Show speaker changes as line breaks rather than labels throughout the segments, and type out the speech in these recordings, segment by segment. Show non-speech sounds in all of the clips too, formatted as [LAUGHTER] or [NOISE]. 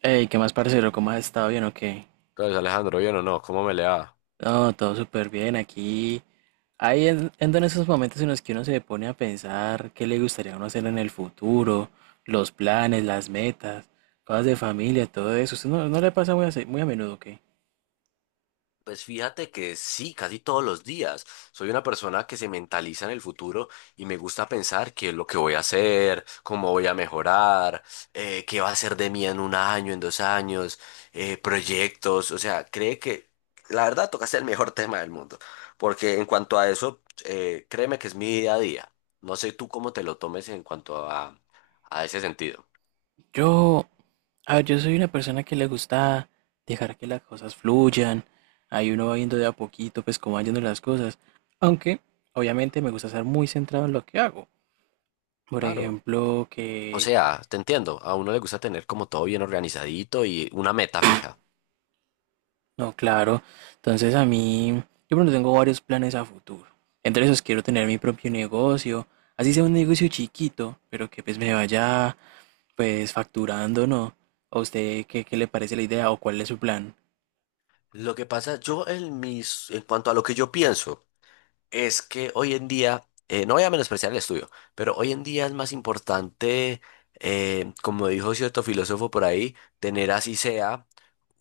Ey, ¿qué más, parcero? ¿Cómo has estado? ¿Bien o qué?
Entonces, Alejandro, ¿bien o no? ¿Cómo me le va?
No, todo súper bien. Aquí, ando en esos momentos en los que uno se pone a pensar qué le gustaría a uno hacer en el futuro, los planes, las metas, cosas de familia, todo eso. ¿Usted no le pasa muy muy a menudo, qué?
Pues fíjate que sí, casi todos los días. Soy una persona que se mentaliza en el futuro y me gusta pensar qué es lo que voy a hacer, cómo voy a mejorar, qué va a ser de mí en un año, en dos años, proyectos. O sea, cree que la verdad tocaste el mejor [LAUGHS] tema del mundo. Porque en cuanto a eso, créeme que es mi día a día. No sé tú cómo te lo tomes en cuanto a ese sentido.
Yo, a ver, yo soy una persona que le gusta dejar que las cosas fluyan. Ahí uno va viendo de a poquito, pues, cómo van yendo las cosas. Aunque, obviamente, me gusta estar muy centrado en lo que hago. Por
Claro.
ejemplo,
O
que
sea, te entiendo, a uno le gusta tener como todo bien organizadito y una meta fija.
No, claro. Entonces a mí, yo pronto tengo varios planes a futuro. Entre esos quiero tener mi propio negocio, así sea un negocio chiquito, pero que pues me vaya pues facturando, ¿no? ¿A usted qué le parece la idea o cuál es su plan?
Lo que pasa, yo en mis, en cuanto a lo que yo pienso, es que hoy en día, no voy a menospreciar el estudio, pero hoy en día es más importante, como dijo cierto filósofo por ahí, tener así sea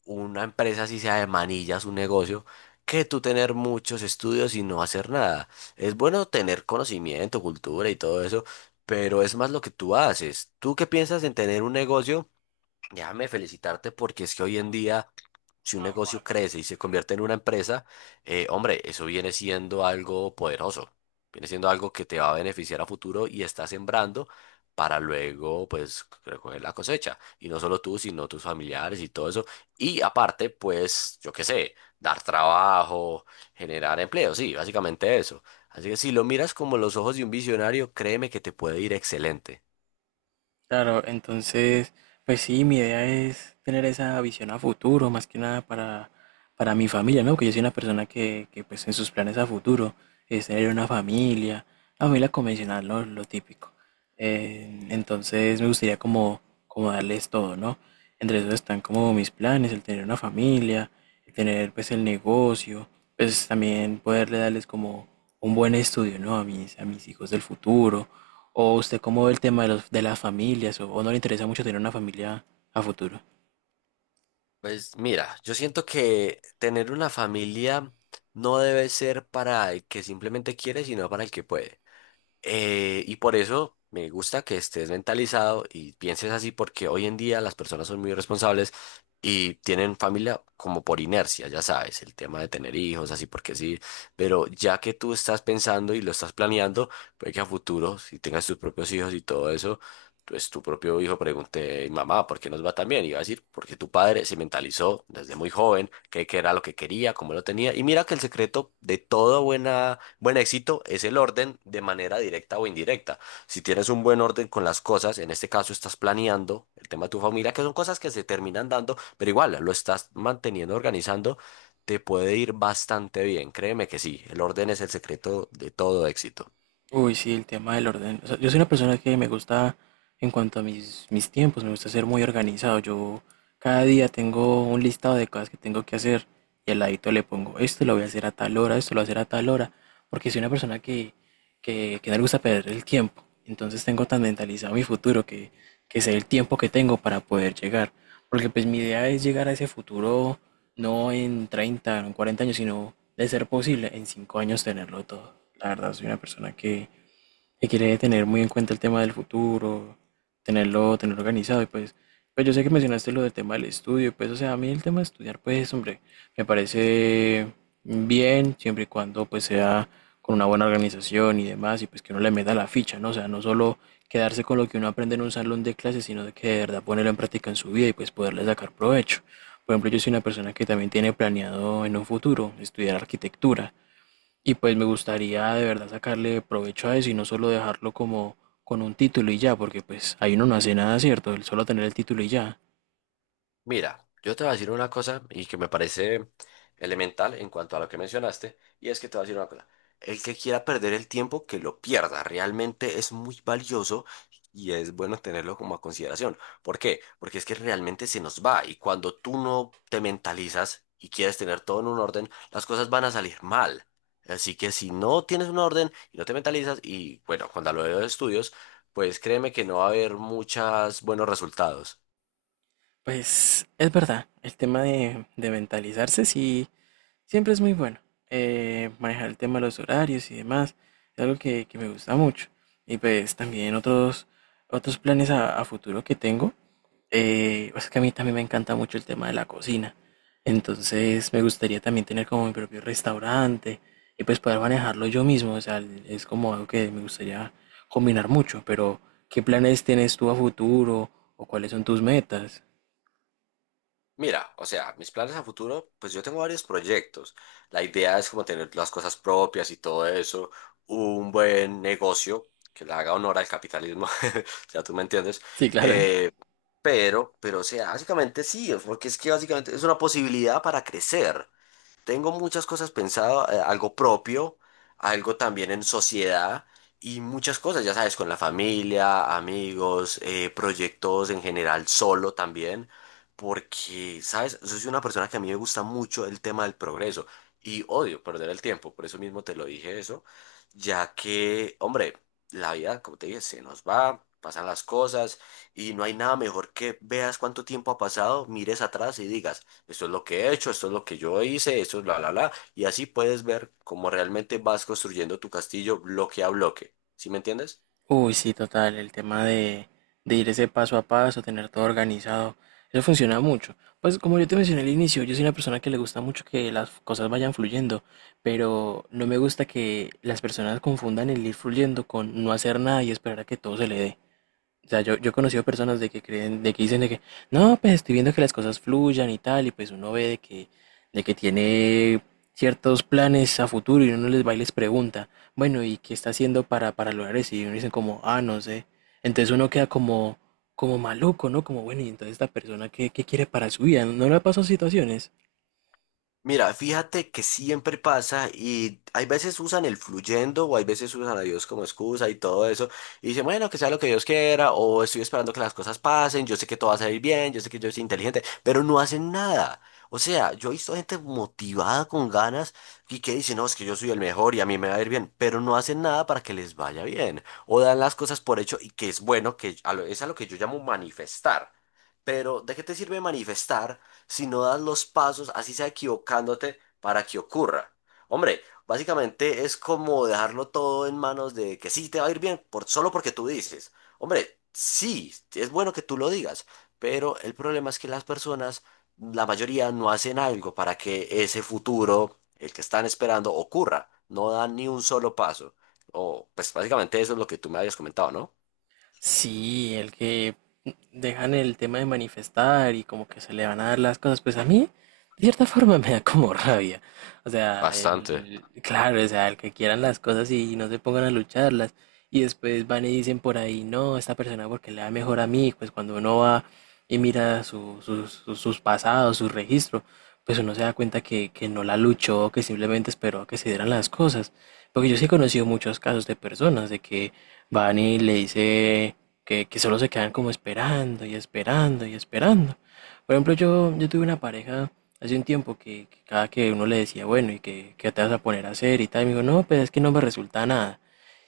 una empresa, así sea de manillas, un negocio, que tú tener muchos estudios y no hacer nada. Es bueno tener conocimiento, cultura y todo eso, pero es más lo que tú haces. ¿Tú qué piensas en tener un negocio? Déjame felicitarte porque es que hoy en día, si un negocio crece y se convierte en una empresa, hombre, eso viene siendo algo poderoso, viene siendo algo que te va a beneficiar a futuro y está sembrando para luego, pues, recoger la cosecha. Y no solo tú, sino tus familiares y todo eso. Y aparte, pues, yo qué sé, dar trabajo, generar empleo, sí, básicamente eso. Así que si lo miras como los ojos de un visionario, créeme que te puede ir excelente.
Claro, entonces, pues sí, mi idea es tener esa visión a futuro, más que nada para mi familia, ¿no? Que yo soy una persona que pues en sus planes a futuro es tener una familia convencional, ¿no? Lo típico. Entonces me gustaría como darles todo, ¿no? Entre esos están como mis planes, el tener una familia, el tener pues el negocio, pues también poderle darles como un buen estudio, ¿no? A a mis hijos del futuro. ¿O usted cómo ve el tema de de las familias? O no le interesa mucho tener una familia a futuro?
Pues mira, yo siento que tener una familia no debe ser para el que simplemente quiere, sino para el que puede. Y por eso me gusta que estés mentalizado y pienses así, porque hoy en día las personas son muy responsables y tienen familia como por inercia, ya sabes, el tema de tener hijos, así porque sí. Pero ya que tú estás pensando y lo estás planeando, puede que a futuro, si tengas tus propios hijos y todo eso entonces tu propio hijo pregunte, mamá, ¿por qué nos va tan bien? Y va a decir, porque tu padre se mentalizó desde muy joven qué era lo que quería, cómo lo tenía. Y mira que el secreto de todo buen éxito es el orden de manera directa o indirecta. Si tienes un buen orden con las cosas, en este caso estás planeando el tema de tu familia, que son cosas que se terminan dando, pero igual lo estás manteniendo, organizando, te puede ir bastante bien. Créeme que sí, el orden es el secreto de todo éxito.
Uy, sí, el tema del orden. O sea, yo soy una persona que me gusta, en cuanto a mis tiempos, me gusta ser muy organizado. Yo cada día tengo un listado de cosas que tengo que hacer y al ladito le pongo, esto lo voy a hacer a tal hora, esto lo voy a hacer a tal hora, porque soy una persona que no le gusta perder el tiempo. Entonces tengo tan mentalizado mi futuro que sé el tiempo que tengo para poder llegar. Porque pues mi idea es llegar a ese futuro no en 30 no en 40 años, sino de ser posible en 5 años tenerlo todo. La verdad, soy una persona que quiere tener muy en cuenta el tema del futuro, tenerlo organizado y pues yo sé que mencionaste lo del tema del estudio, pues o sea, a mí el tema de estudiar pues hombre, me parece bien siempre y cuando pues sea con una buena organización y demás y pues que uno le meta la ficha, ¿no? O sea, no solo quedarse con lo que uno aprende en un salón de clases, sino de que de verdad ponerlo en práctica en su vida y pues poderle sacar provecho. Por ejemplo, yo soy una persona que también tiene planeado en un futuro estudiar arquitectura. Y pues me gustaría de verdad sacarle provecho a eso y no solo dejarlo como con un título y ya, porque pues ahí uno no hace nada, ¿cierto? El solo tener el título y ya.
Mira, yo te voy a decir una cosa y que me parece elemental en cuanto a lo que mencionaste, y es que te voy a decir una cosa. El que quiera perder el tiempo, que lo pierda. Realmente es muy valioso y es bueno tenerlo como a consideración. ¿Por qué? Porque es que realmente se nos va y cuando tú no te mentalizas y quieres tener todo en un orden, las cosas van a salir mal. Así que si no tienes un orden y no te mentalizas, y bueno, cuando hablo de estudios, pues créeme que no va a haber muchos buenos resultados.
Pues es verdad, el tema de mentalizarse sí, siempre es muy bueno. Manejar el tema de los horarios y demás, es algo que me gusta mucho. Y pues también otros planes a futuro que tengo. Pues que a mí también me encanta mucho el tema de la cocina. Entonces me gustaría también tener como mi propio restaurante y pues poder manejarlo yo mismo. O sea, es como algo que me gustaría combinar mucho. Pero, ¿qué planes tienes tú a futuro o cuáles son tus metas?
Mira, o sea, mis planes a futuro, pues yo tengo varios proyectos. La idea es como tener las cosas propias y todo eso, un buen negocio que le haga honor al capitalismo, [LAUGHS] o sea, tú me entiendes.
Sí, claro.
Eh, o sea, básicamente sí, porque es que básicamente es una posibilidad para crecer. Tengo muchas cosas pensado, algo propio, algo también en sociedad y muchas cosas, ya sabes, con la familia, amigos, proyectos en general, solo también, porque, sabes, yo soy una persona que a mí me gusta mucho el tema del progreso y odio perder el tiempo, por eso mismo te lo dije eso, ya que, hombre, la vida, como te dije, se nos va. Pasan las cosas y no hay nada mejor que veas cuánto tiempo ha pasado, mires atrás y digas, esto es lo que he hecho, esto es lo que yo hice, esto es la la la y así puedes ver cómo realmente vas construyendo tu castillo bloque a bloque. ¿Sí me entiendes?
Uy, sí, total, el tema de ir ese paso a paso, tener todo organizado, eso funciona mucho. Pues como yo te mencioné al inicio, yo soy una persona que le gusta mucho que las cosas vayan fluyendo, pero no me gusta que las personas confundan el ir fluyendo con no hacer nada y esperar a que todo se le dé. O sea, yo he conocido personas de que creen, de que dicen de que, no, pues estoy viendo que las cosas fluyan y tal, y pues uno ve de de que tiene ciertos planes a futuro y uno les va y les pregunta, bueno, ¿y qué está haciendo para lograr eso? Y uno dicen como, ah, no sé. Entonces uno queda como maluco, ¿no? Como, bueno, y entonces esta persona, ¿qué quiere para su vida? ¿No le ha pasado situaciones?
Mira, fíjate que siempre pasa y hay veces usan el fluyendo o hay veces usan a Dios como excusa y todo eso y dicen, bueno, que sea lo que Dios quiera o estoy esperando que las cosas pasen, yo sé que todo va a salir bien, yo sé que yo soy inteligente, pero no hacen nada. O sea, yo he visto gente motivada con ganas y que dice, no, es que yo soy el mejor y a mí me va a ir bien, pero no hacen nada para que les vaya bien o dan las cosas por hecho y que es bueno, es a lo que yo llamo manifestar. Pero, ¿de qué te sirve manifestar si no das los pasos, así sea equivocándote, para que ocurra? Hombre, básicamente es como dejarlo todo en manos de que sí te va a ir bien, por, solo porque tú dices. Hombre, sí, es bueno que tú lo digas, pero el problema es que las personas, la mayoría, no hacen algo para que ese futuro, el que están esperando, ocurra. No dan ni un solo paso. O, pues básicamente eso es lo que tú me habías comentado, ¿no?
Sí, el que dejan el tema de manifestar y como que se le van a dar las cosas, pues a mí de cierta forma [LAUGHS] me da como rabia. O sea,
Bastante.
el, claro, o sea, el que quieran las cosas y no se pongan a lucharlas y después van y dicen por ahí, no, esta persona porque le da mejor a mí, pues cuando uno va y mira sus pasados, su registro, pues uno se da cuenta que no la luchó, que simplemente esperó a que se dieran las cosas. Porque yo sí he conocido muchos casos de personas de que van y le dice que solo se quedan como esperando y esperando y esperando. Por ejemplo, yo tuve una pareja hace un tiempo que cada que uno le decía, bueno, ¿y qué te vas a poner a hacer? Y tal, y me dijo, no, pues es que no me resulta nada.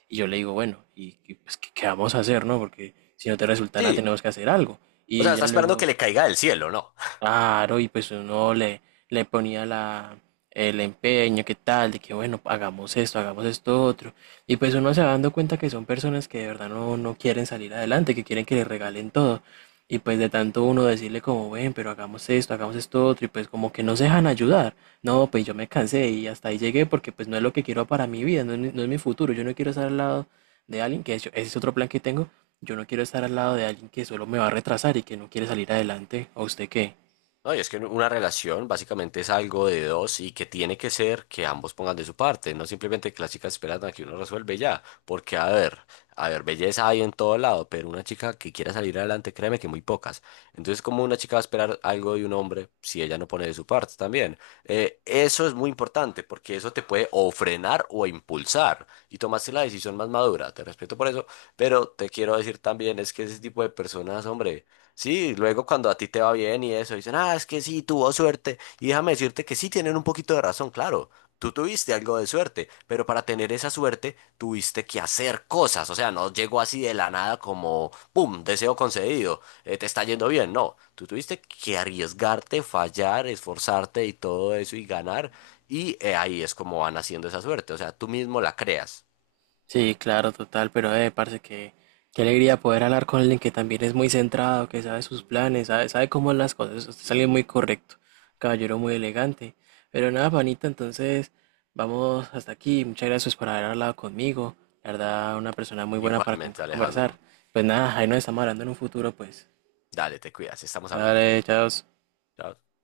Y yo le digo, bueno, pues, qué vamos a hacer, no? Porque si no te resulta nada,
Sí,
tenemos que hacer algo.
o
Y
sea, está
ella
esperando que
luego,
le caiga del cielo, ¿no?
claro, y pues uno le ponía el empeño, qué tal, de que bueno, hagamos esto otro. Y pues uno se va dando cuenta que son personas que de verdad no quieren salir adelante, que quieren que le regalen todo. Y pues de tanto uno decirle como, ven, pero hagamos esto otro, y pues como que no se dejan ayudar. No, pues yo me cansé y hasta ahí llegué porque pues no es lo que quiero para mi vida, no es mi futuro. Yo no quiero estar al lado de alguien, ese es otro plan que tengo. Yo no quiero estar al lado de alguien que solo me va a retrasar y que no quiere salir adelante. ¿A usted qué?
No, y es que una relación básicamente es algo de dos y que tiene que ser que ambos pongan de su parte, no simplemente que las chicas esperan a que uno resuelve y ya, porque a ver, belleza hay en todo lado, pero una chica que quiera salir adelante, créeme que muy pocas. Entonces, ¿cómo una chica va a esperar algo de un hombre si ella no pone de su parte también? Eso es muy importante porque eso te puede o frenar o impulsar y tomaste la decisión más madura, te respeto por eso, pero te quiero decir también es que ese tipo de personas, hombre. Sí, luego cuando a ti te va bien y eso, dicen, ah, es que sí, tuvo suerte. Y déjame decirte que sí tienen un poquito de razón, claro. Tú tuviste algo de suerte, pero para tener esa suerte tuviste que hacer cosas. O sea, no llegó así de la nada como, ¡pum!, deseo concedido, te está yendo bien. No, tú tuviste que arriesgarte, fallar, esforzarte y todo eso y ganar. Y ahí es como van haciendo esa suerte. O sea, tú mismo la creas.
Sí, claro, total, pero parce, que qué alegría poder hablar con alguien que también es muy centrado, que sabe sus planes, sabe cómo son las cosas. Usted es alguien muy correcto, caballero muy elegante. Pero nada, panita, entonces vamos hasta aquí. Muchas gracias por haber hablado conmigo. La verdad, una persona muy buena para
Igualmente,
conversar.
Alejandro.
Pues nada, ahí nos estamos hablando en un futuro, pues.
Dale, te cuidas, estamos hablando.
Dale, chao.
Chao.